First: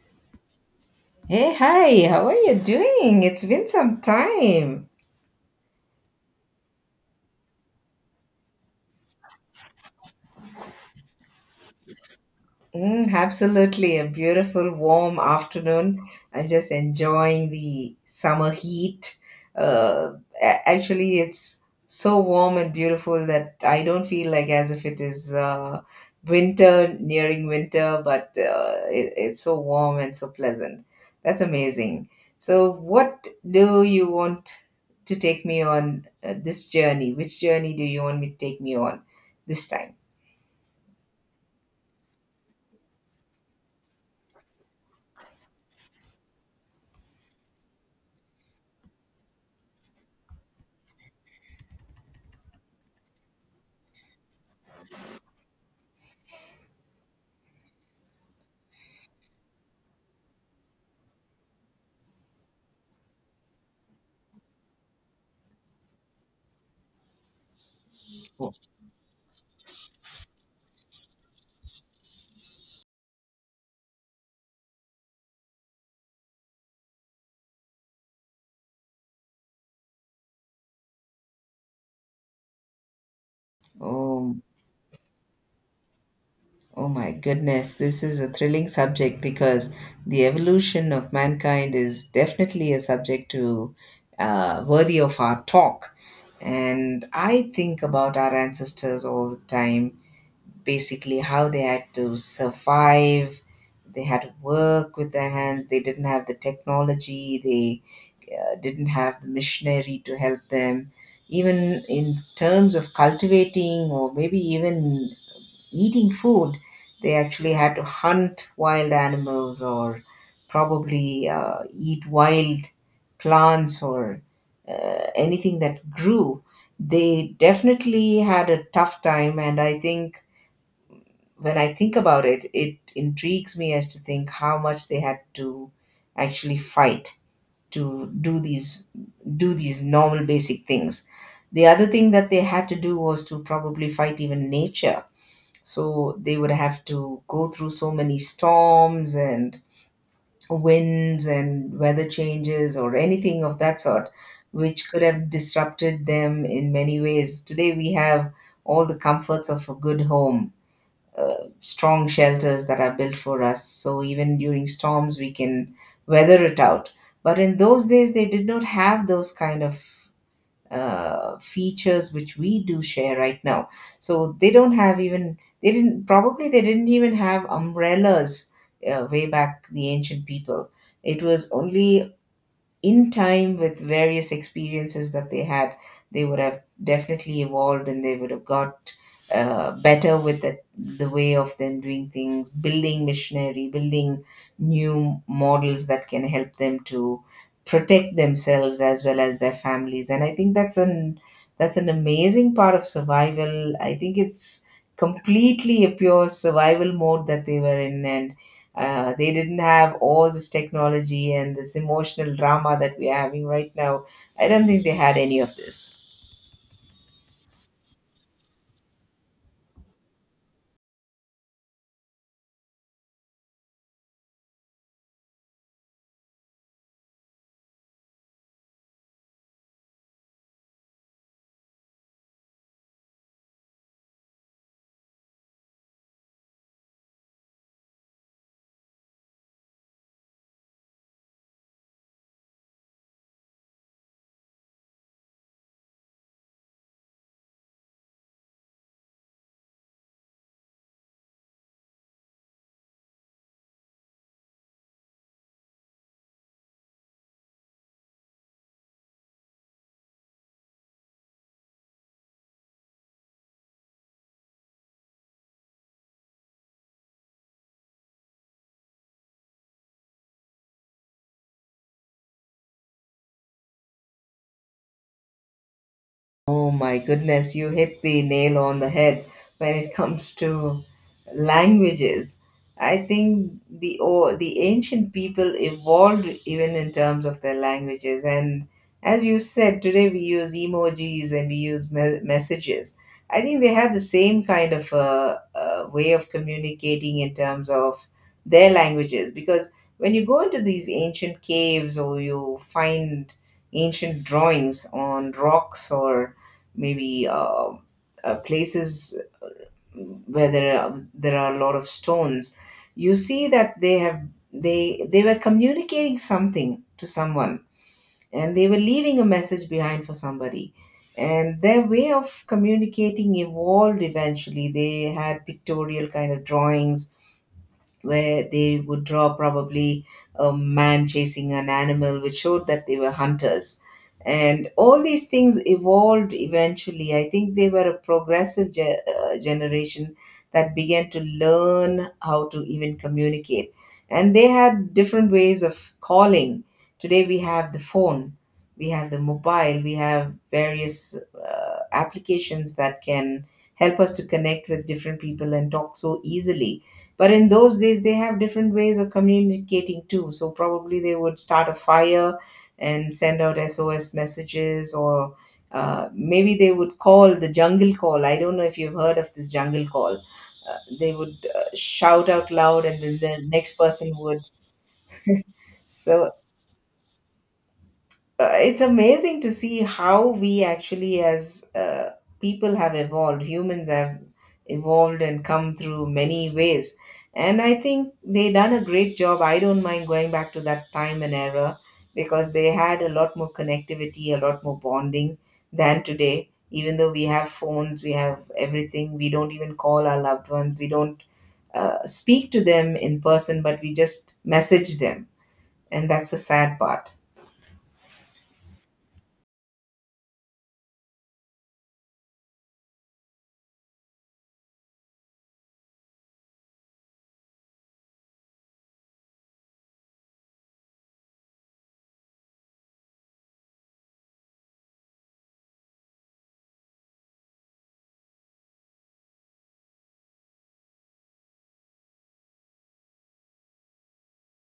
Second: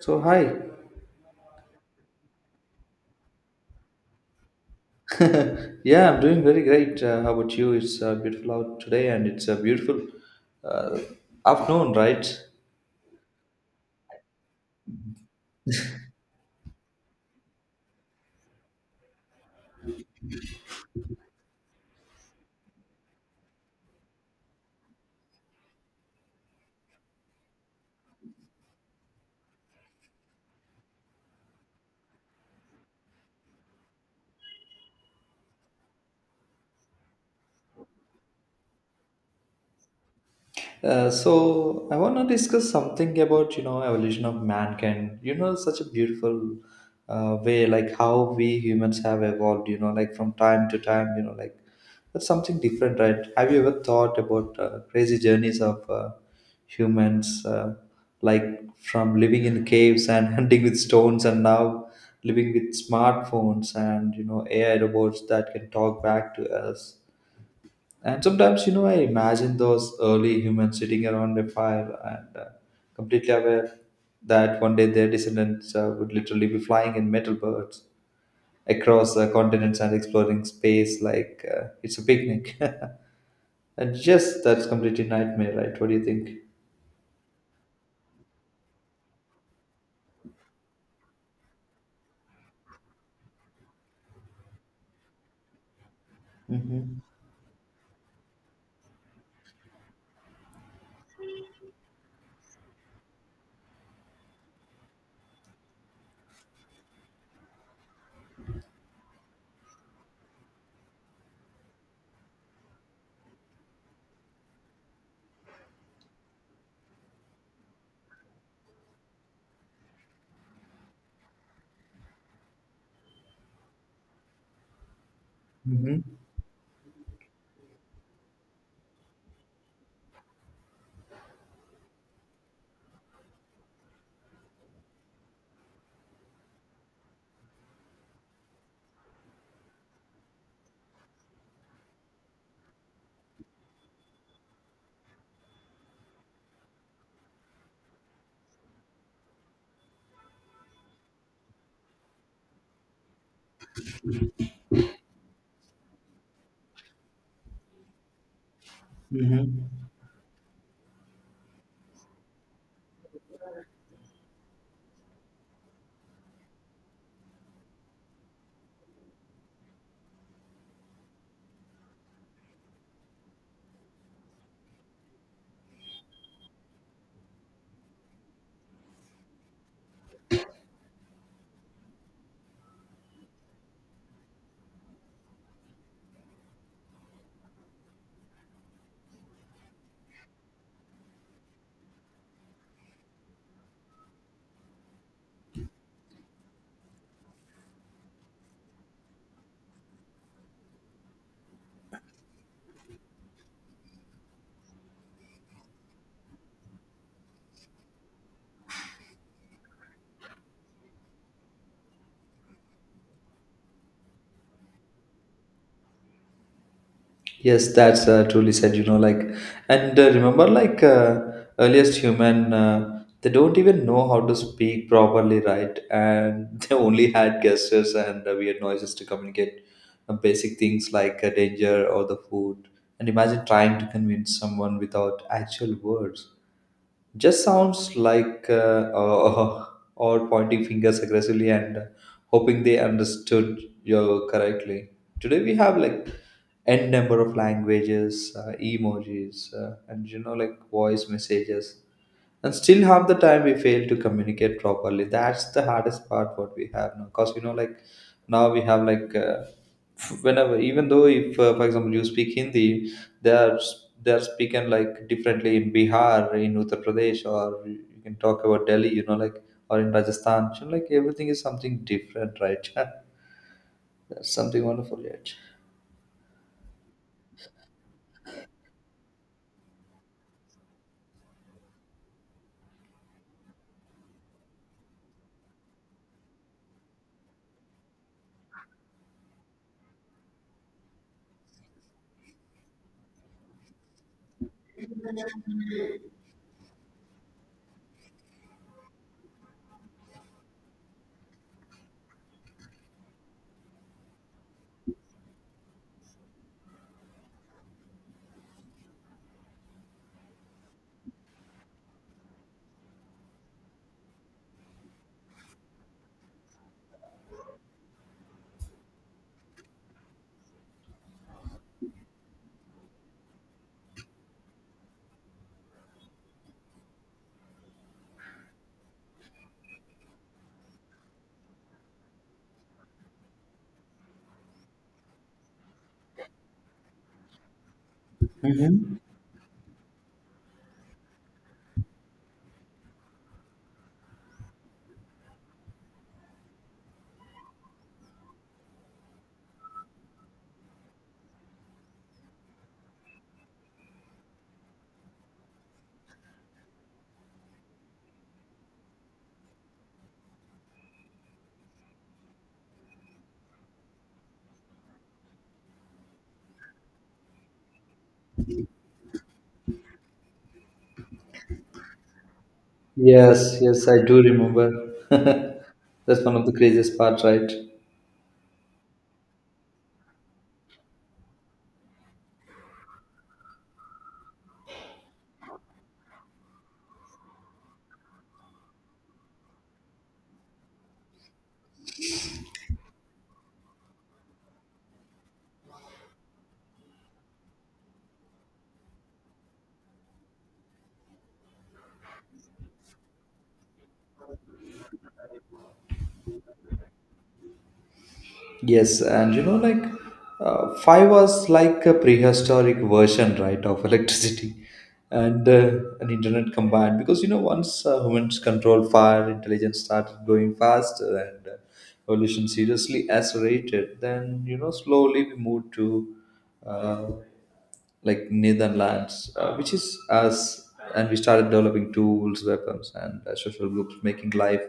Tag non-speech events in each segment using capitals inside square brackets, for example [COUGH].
So hi, Hey, hi, how are you doing? It's been some time. yeah, I'm doing very great. How about you? It's beautiful out today, and it's a beautiful uh, afternoon, right? Mm, absolutely, a beautiful warm afternoon. I'm just enjoying the summer heat. Uh, Actually, it's so warm and beautiful that I don't feel like as if it is winter, nearing winter, but it's so warm and so pleasant. That's amazing. So, what do you want to take me on this journey? Which journey do you want me to take me on this time? So I want to discuss something about evolution of mankind. Such a beautiful way, like how we humans have evolved. From time to time. That's something different, right? Have you ever thought about crazy journeys of humans, like from living in caves and [LAUGHS] hunting with stones, and now living with smartphones and AI robots that can talk back to us? And Oh, sometimes, I imagine those early humans sitting around a fire and completely aware that one day their descendants would literally be flying in metal birds across continents and exploring space like it's a picnic. [LAUGHS] And Oh, yes, that's completely nightmare, right? What do you think? Oh my goodness, this is a thrilling subject because the evolution of mankind is definitely a subject to worthy of our talk. Mm-hmm. And I think about our ancestors all the time, basically how they had to survive, they had to work with their hands, they didn't have the technology, they didn't have the missionary to help them. Even in terms of cultivating or maybe even eating food, they actually had to hunt wild animals or probably eat wild plants or anything that Mm-hmm. grew. They definitely had a tough time, and I think when I think about it, it intrigues me as to think how much they had to actually fight to do these normal basic things. The other thing that they had to do was to probably fight even nature, so they would have to go through so many storms and winds and weather changes or anything of that sort, which could have disrupted them in many ways. Today we have all the comforts of a Mm-hmm. good home, uh, strong shelters that are built for us. So even during storms, we can weather it out. But in those days, they did not have those kind of features which we do share right now. So they don't have even they didn't probably they didn't even have umbrellas way back, the ancient people. It was only in time with various experiences that they had, they would have definitely evolved and they would have got better with the way of them doing things, building missionary, building new models that can help them to protect themselves as well as their families. And I think that's an amazing part of survival. I think it's completely a pure survival mode that they were in, and they didn't have all this technology and this emotional drama that we are having right now. I don't think they had any of this. Yes, that's truly said, and remember, earliest human, they don't even know how to speak properly, right? And [LAUGHS] they only had gestures and weird noises to communicate basic things like danger or the food. And imagine trying to convince someone without actual words, just sounds like [LAUGHS] uh, or pointing fingers aggressively and hoping they understood you correctly. Today we have like n number of languages, emojis, and voice messages, and still half the time we fail to communicate properly. That's the hardest part what we have now, because now we have like whenever, even though, if for example you speak Hindi, they are speaking like differently in Bihar, in Uttar Pradesh, or you can talk about Delhi, or in Rajasthan. So like everything is something different, right? [LAUGHS] That's something wonderful yet. Oh my goodness, you hit the nail on the head when it [LAUGHS] comes to languages. I think the ancient people evolved even in terms of their languages. And as you said, today we use emojis and we use messages. I think they had the same kind of way of communicating in terms of their languages. Because when you go into these ancient caves or you find ancient drawings on rocks or maybe places where there are a lot of stones, you see that they were communicating something to someone, and they were leaving a message behind for somebody, and their way of communicating evolved. Eventually they had pictorial kind of drawings where they would draw probably a man chasing an animal, which showed that they were hunters. And all these things evolved eventually. I think they were a progressive Hmm. Generation that began to learn how to even communicate. And they had different ways of calling. Today we have the phone, we have the mobile, we have various applications that can help us to connect with different people and talk so easily, but in those days, they have different ways of communicating too. So probably they would start a fire and send out SOS messages, or maybe they would call the jungle call. I don't know if you've heard of this jungle call. They would shout out loud, and then Yes, the next yes, I person do would. remember. [LAUGHS] That's So one of the craziest parts, right? It's amazing to see how we actually as people have evolved, humans have evolved and come through many ways, and I think they done a great job. I don't mind going back to that time and era because they had a lot more connectivity, a lot more bonding than today. Even though we have phones, we have everything, we don't even call our loved ones, we don't speak to them in person, but we just message them, and that's the sad part. Yes, and five was like a prehistoric version, right, of electricity and an internet combined. Because once humans controlled fire, intelligence started growing faster, and evolution seriously accelerated. Then slowly we moved to uh, like Netherlands, which is us, and we started developing tools, weapons, and social groups, making life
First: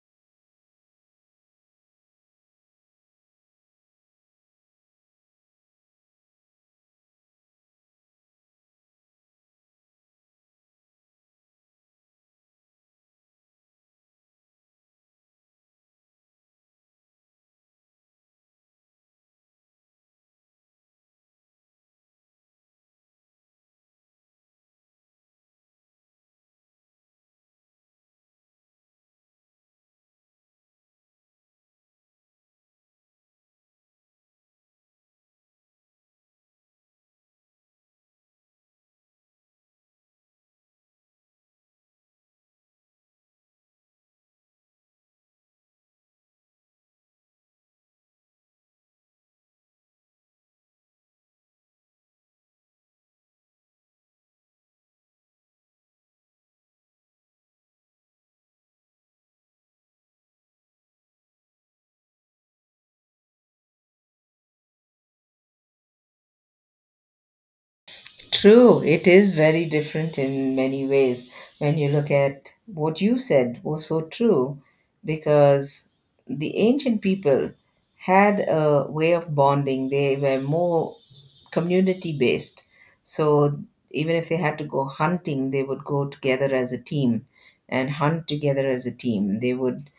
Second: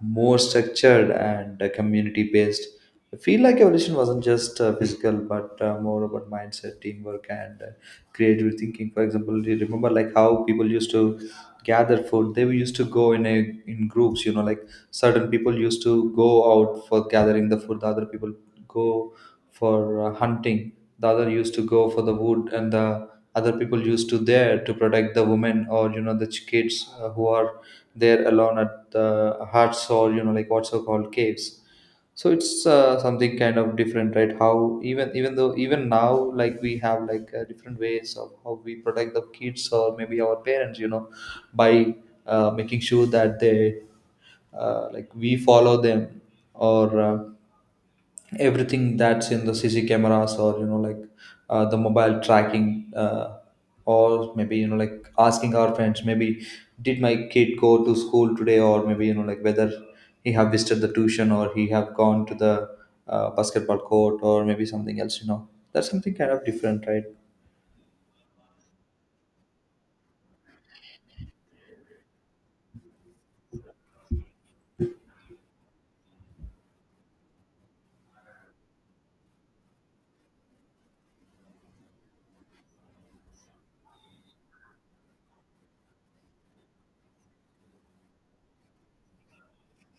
more structured and community based. I feel like evolution wasn't just physical, but more about mindset, teamwork, and creative thinking. For example, do you remember like how people used to gather food? They used to go in groups. You know, like certain people used to go out for gathering the food, the other people go for hunting, the other used to go for the wood, and the other people used to there to protect the women, or you know the kids who are there alone at the huts, or you know like what's so called caves. So it's something kind of different, right, how even though even now like we have like different ways of how we protect the kids or maybe our parents, you know, by making sure that they like we follow them, or everything that's in the CC cameras, or you know like the mobile tracking, or maybe you know like asking our friends, maybe did my kid go to school today, or maybe you know like whether he have visited the tuition or he have gone to the basketball court or maybe something else, you know. That's something kind of different, right? True, it is very different in many ways when you look at what you said was so true, because the ancient people had a way of bonding. They were more community based. So even if they had to go hunting, they would go together as a team and hunt together as a team. They would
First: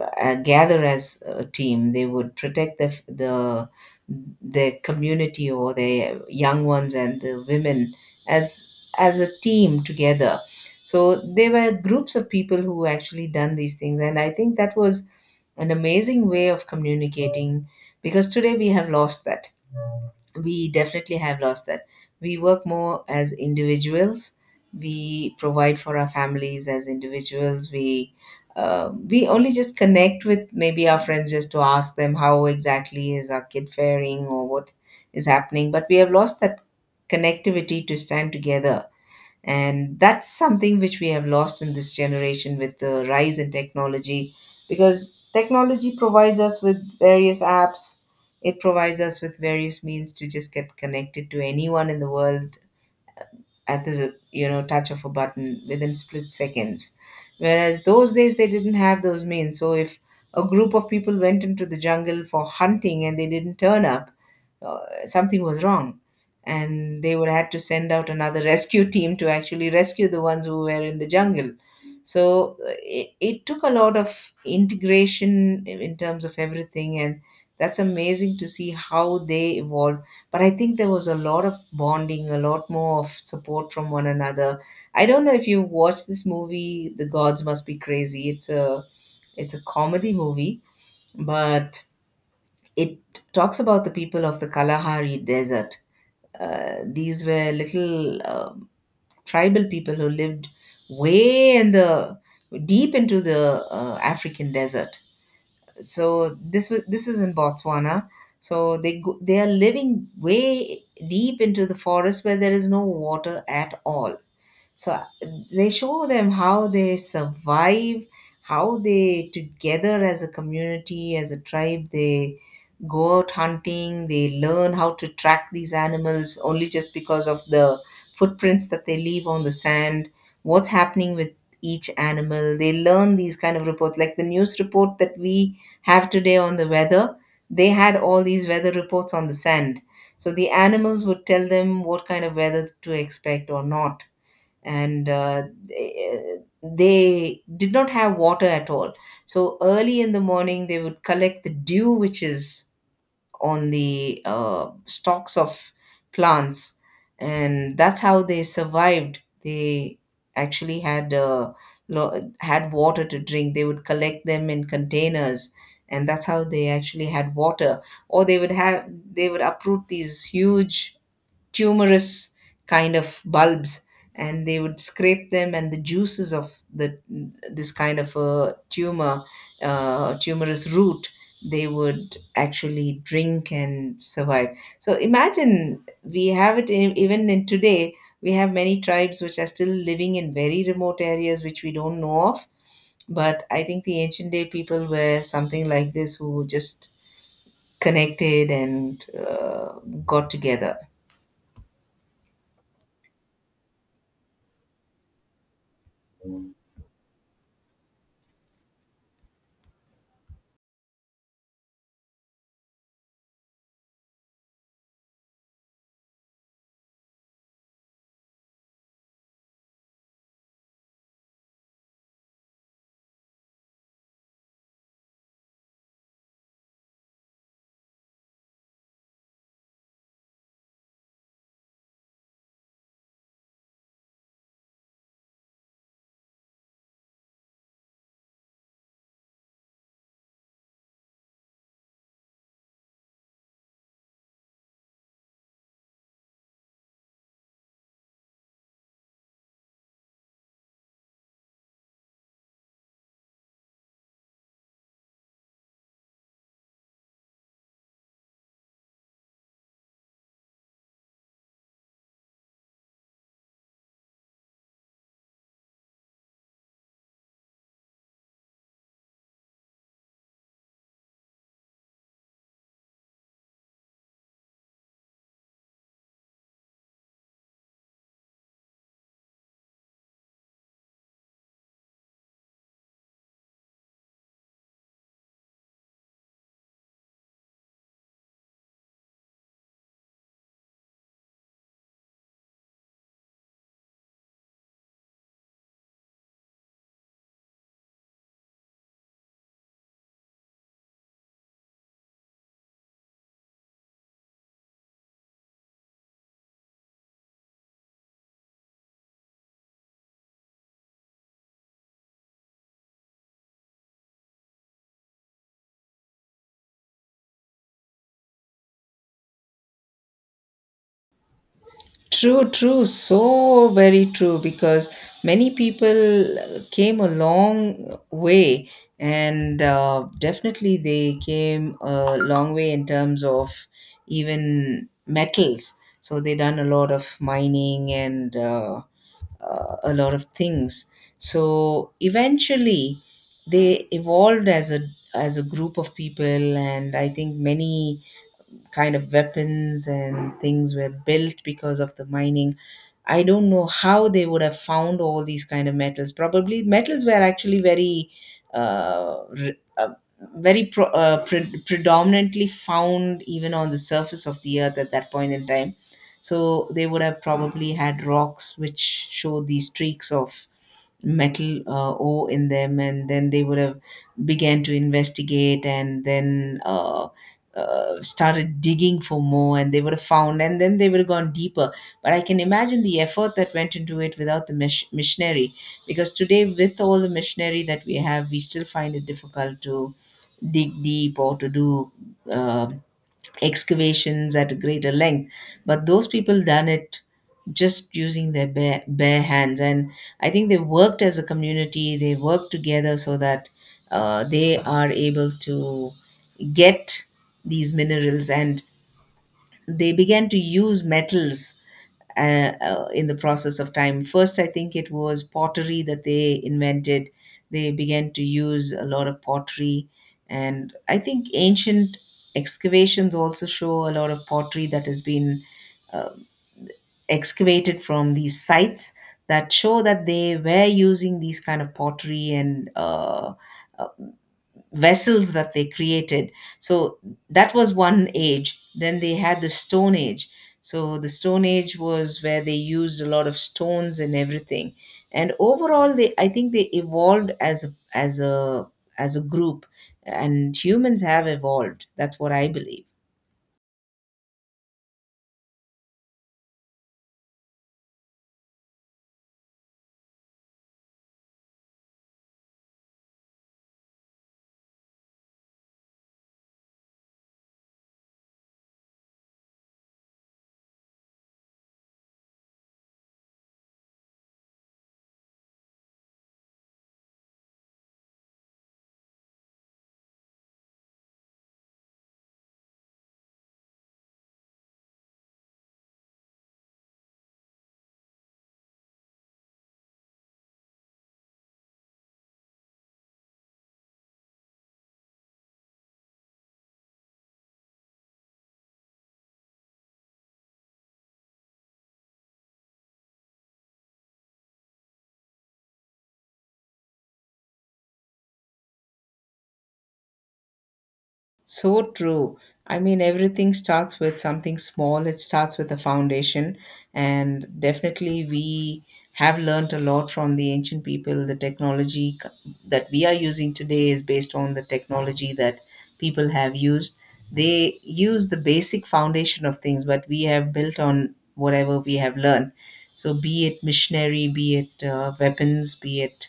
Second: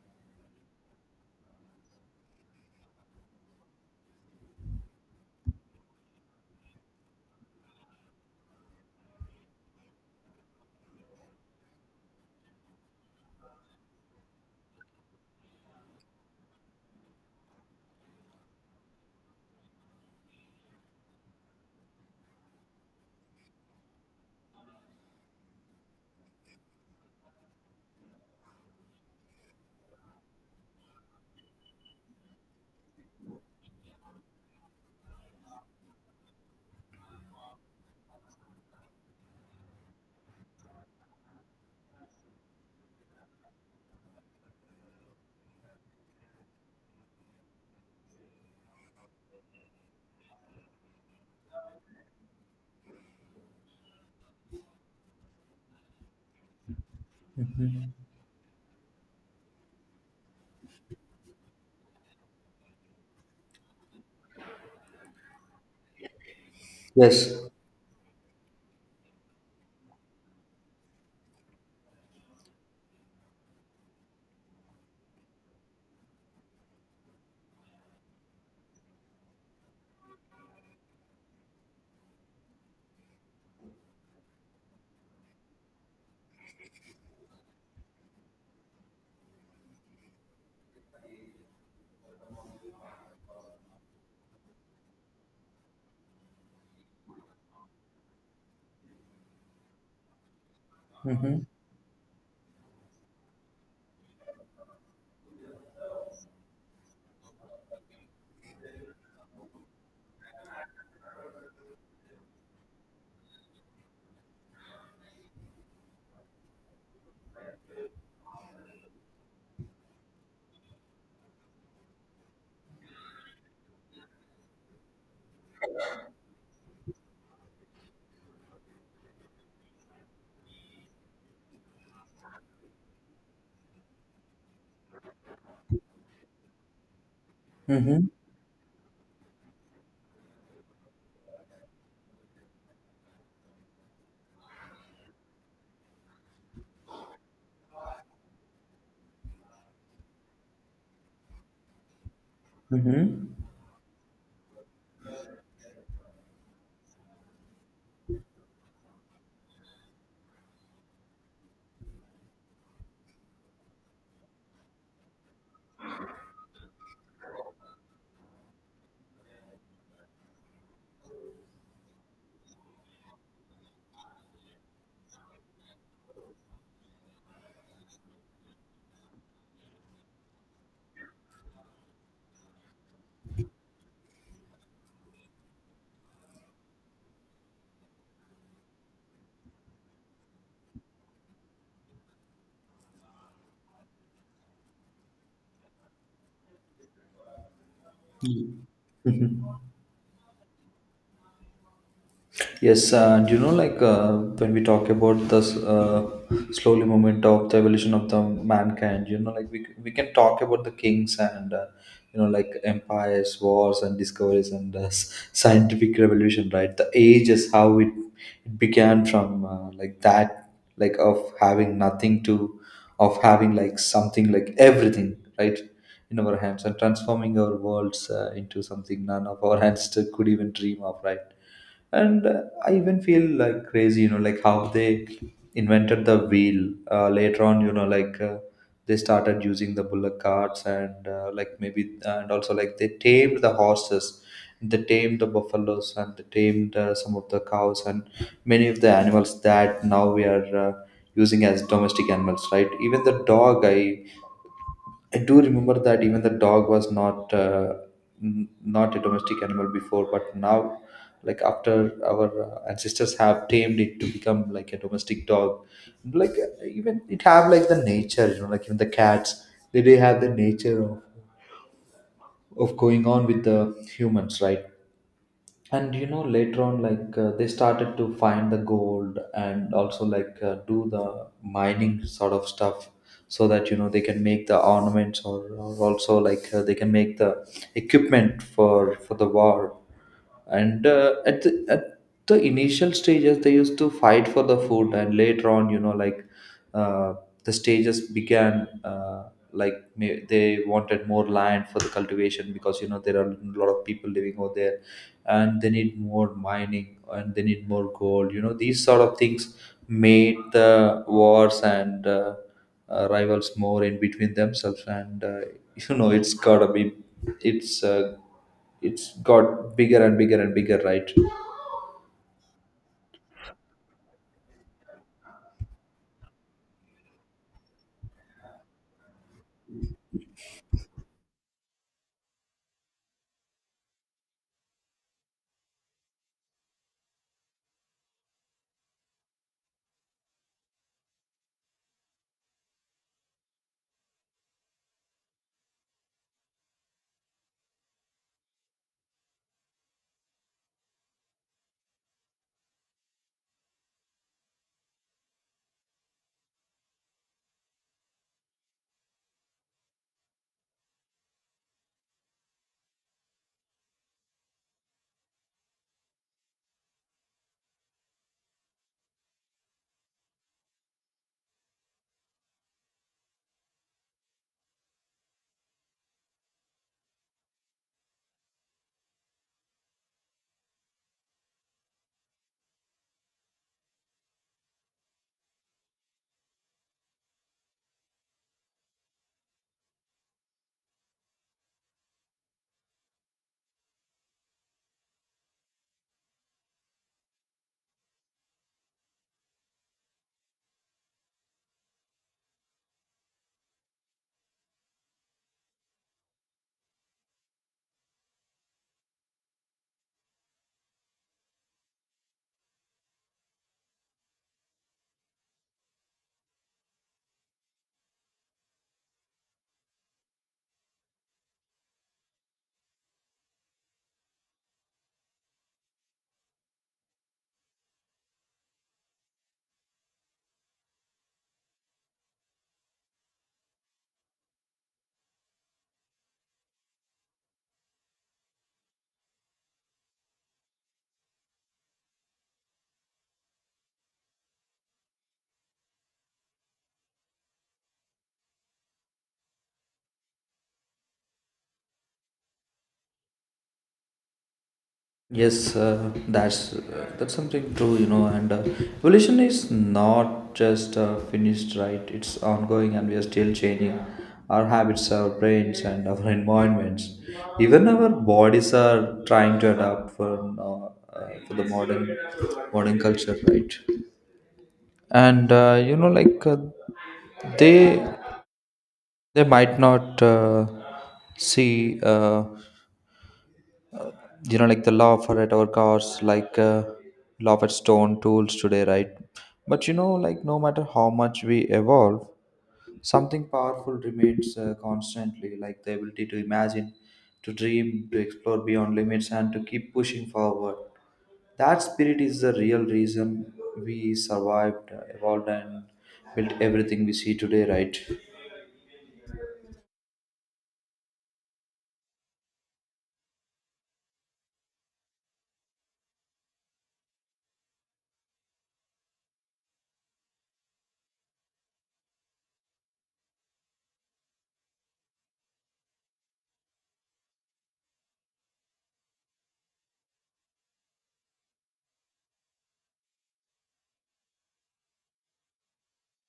gather as a team. They would protect the their community or their young ones and the women as as a team together. So there were groups of people who actually done these things, and I think that was an amazing way of communicating because today we have lost that, we definitely have lost that. We work more as individuals. We provide for our families as individuals. We only just connect with maybe our friends just to ask them how exactly is our kid faring or what is happening. But we have lost that connectivity to stand together, and that's something which we have lost in this generation with the rise in technology, because technology provides us with various apps, it provides us with various means to just get connected to anyone in the world at the, you know, touch of a button within split seconds, whereas those days they didn't have those means. So if a group of people went into the jungle for hunting and they didn't turn up, uh, something was wrong, and they would Yes. have to send out another rescue team to actually rescue the ones who were in the jungle. So it, it took a lot of integration in terms of everything and that's amazing to see how they evolved but I think there was a lot of bonding, a lot more of support from one another. I don't know if you watch this movie, The Gods Must Be Crazy. It's a comedy movie, but it talks about the people of the Kalahari Desert. These were little tribal people who lived Mm-hmm. way in the deep into the African desert. So this is in Botswana. So they go, they are living way deep into the forest where there is no water at all. So they show them how they survive, how they together as a community as a tribe, they go out hunting, they learn how to track these animals only just because of the footprints that they leave on the sand, what's happening with each animal. They learn these kind of reports like the news report that we have today on the weather. They had Mm-hmm. all these weather reports on the sand, so the animals would tell them what kind of weather to expect or not. And they did not have water at all. So early in the morning, they would collect the dew which is Mm-hmm. on the stalks of plants, and that's how they survived. They actually had had water to drink. They would collect them in containers, and that's how they actually had water. Or they would have they would uproot these huge tumorous kind of bulbs, and they would scrape them, and the juices of the this kind of a tumorous root they would actually drink and survive. So imagine we have it in, even in today we have many tribes which are still living in very remote areas which we don't know of, but I think the ancient day people were something like this who just connected and [LAUGHS] got together. Yes, and when we talk about the slowly movement of the evolution of the mankind, you know, like we can talk about the kings and, you know, like empires, wars, and discoveries and scientific revolution, right? The ages, how it began from like that, like of having nothing to, of having like something like everything, right? In our hands and transforming our worlds into something none of our ancestors [LAUGHS] could even dream of, right? And I even feel like crazy, you know, like how they invented the wheel later on, you know like they started using the bullock carts and like maybe, and also like they tamed the horses, they tamed the buffaloes, and they tamed some of the cows and many of the animals that now we are using as domestic animals, right? Even the dog i I do remember that even the dog was not not a domestic animal before, but now, like after our ancestors have tamed it to become like a domestic dog, like even it have like the nature, you know, like even the cats, they do have the nature of going on with the humans, right? And you know later on like they started to find the gold and also like do the mining sort of stuff, so that you know they can make the ornaments or also like they can make the equipment for the war. And at the initial stages they used to fight for the food, and later on you know like uh, the stages began like may, they wanted more land for the cultivation, because you know there are a lot of people living over there and they need more mining and they need more gold, you know, these sort of things made the wars and, rivals more in between themselves, and you know it's gotta be, it's uh, it's got bigger and bigger and bigger, right? True, true, so very true because many people came a long way, and definitely they came a long way in terms of even metals. So they done a lot of mining and a lot of things. So eventually they evolved as a group of people, and I think many kind of weapons and things were built because of the mining. I don't know how they would have found all these kind of metals. Probably metals were actually very, uh, re- uh, pre- predominantly found even on the surface of the earth at that point in time. So they would have probably had rocks which show these streaks of metal ore in them, and then they would have began to investigate, and then started digging for more, and they would have found, and then they would have gone deeper. But I can imagine the effort that went into it without the missionary, because today with all the missionary that we have, we still find it difficult to dig deep or to do uh, excavations at a greater length. But those people done it just using their bare, bare hands, and I think they worked as a community, they worked together so that they are able to get these minerals, and they began to use metals in the process of time. First, I think it was pottery that they invented. They began to use a lot of pottery, and I think ancient excavations also show a lot of pottery that has been uh, excavated from these sites, that show that they were using these kind of pottery and vessels that they created. So that was one age. Then they had the Stone Age. So the Stone Age was where they used a lot of stones and everything. And overall, they I think they evolved as a, as a as a group, and humans have evolved. That's what I believe. Yes, that's something true, you know, and evolution is not just finished, right, it's ongoing and we are still changing our habits, our brains, and our [LAUGHS] environments. Even our bodies are trying to adapt for now, for the modern culture, right? And you know like they they might not see you know like the law for at our cars, like law for stone tools today, right? But you know like no matter how much we evolve, something powerful remains constantly, like the ability to imagine, to dream, to explore beyond limits, and to keep pushing forward. That spirit is the real reason we survived, evolved, and built everything we see today, right? So true. I mean, everything starts with something small. It starts with a foundation. And definitely, we have learned a lot from the ancient people. The technology that we are using today is based on the technology that people have used. They use the basic foundation of things, but we have built on whatever we have learned. So, be it missionary, be it weapons,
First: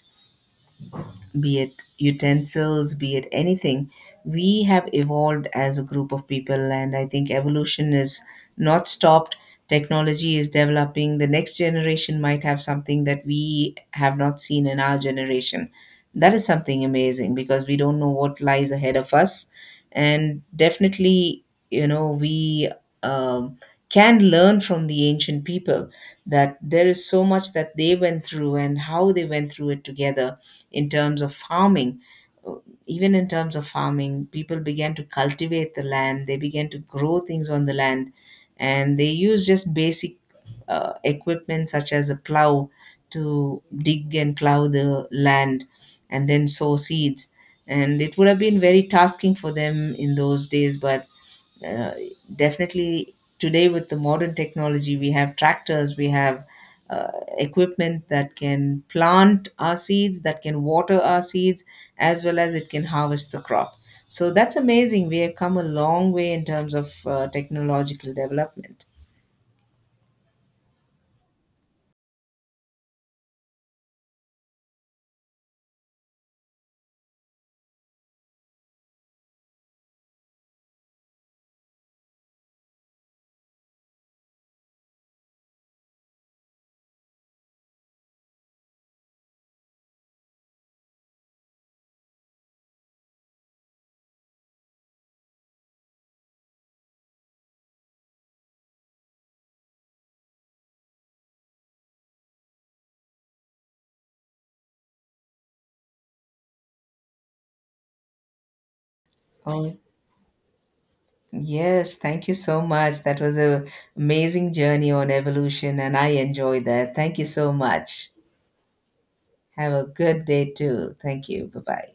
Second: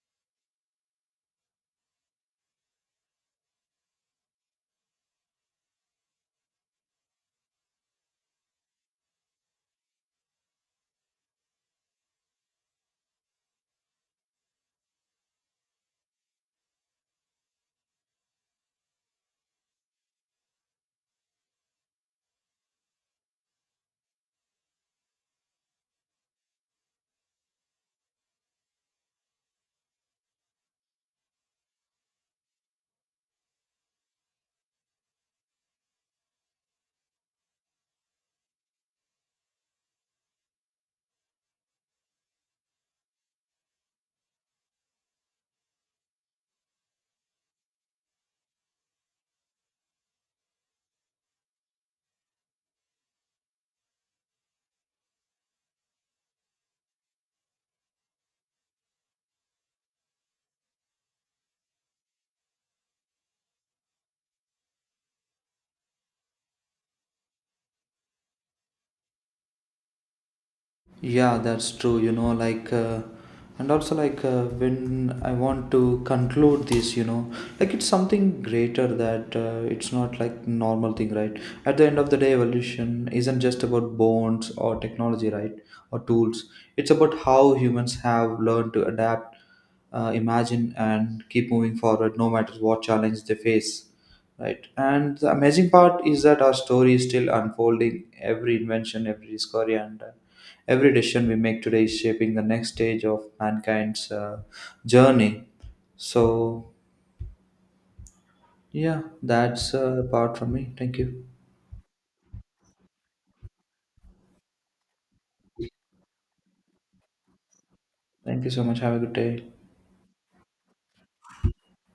be it utensils, be it anything, we have evolved as a group of people. And I think evolution is not stopped. Technology is developing. The next generation might have something that we have not seen in our generation. That is something amazing because we don't know what lies ahead of us. And definitely, you know, we um, can learn from the ancient people that there is so much that they went through and how they went through it together in terms of farming. Uh, even in terms of farming, people began to cultivate the land, they began to grow things on the land, and they use just basic equipment such as a plow to dig and plow the land, and then sow seeds. And it would have been very tasking for them in those days, but uh, definitely today with the modern technology, we have tractors, we have uh, equipment that can plant our seeds, that can water our seeds, as well as it can harvest the crop. So that's amazing. We have come a long way in terms of technological development. Yeah, that's true. You know, like, and also like When I want to conclude this, you know, like it's something greater, that it's not like normal thing, right? At the end of the day, evolution isn't just about bones or technology, right, or tools. It's about how humans have learned to adapt, imagine, and keep moving forward, no matter what challenge they face. Right, and the amazing part is that our story is still unfolding. Every invention, every discovery, and every decision we make today is shaping the next stage of mankind's journey. So, yeah, that's Oh, part from me. Thank you. yes, thank you so much. That was a amazing journey on evolution, and I enjoyed that. Thank you so much. Thank you so much. Have a good day. Have a good day too. Thank you. Bye bye.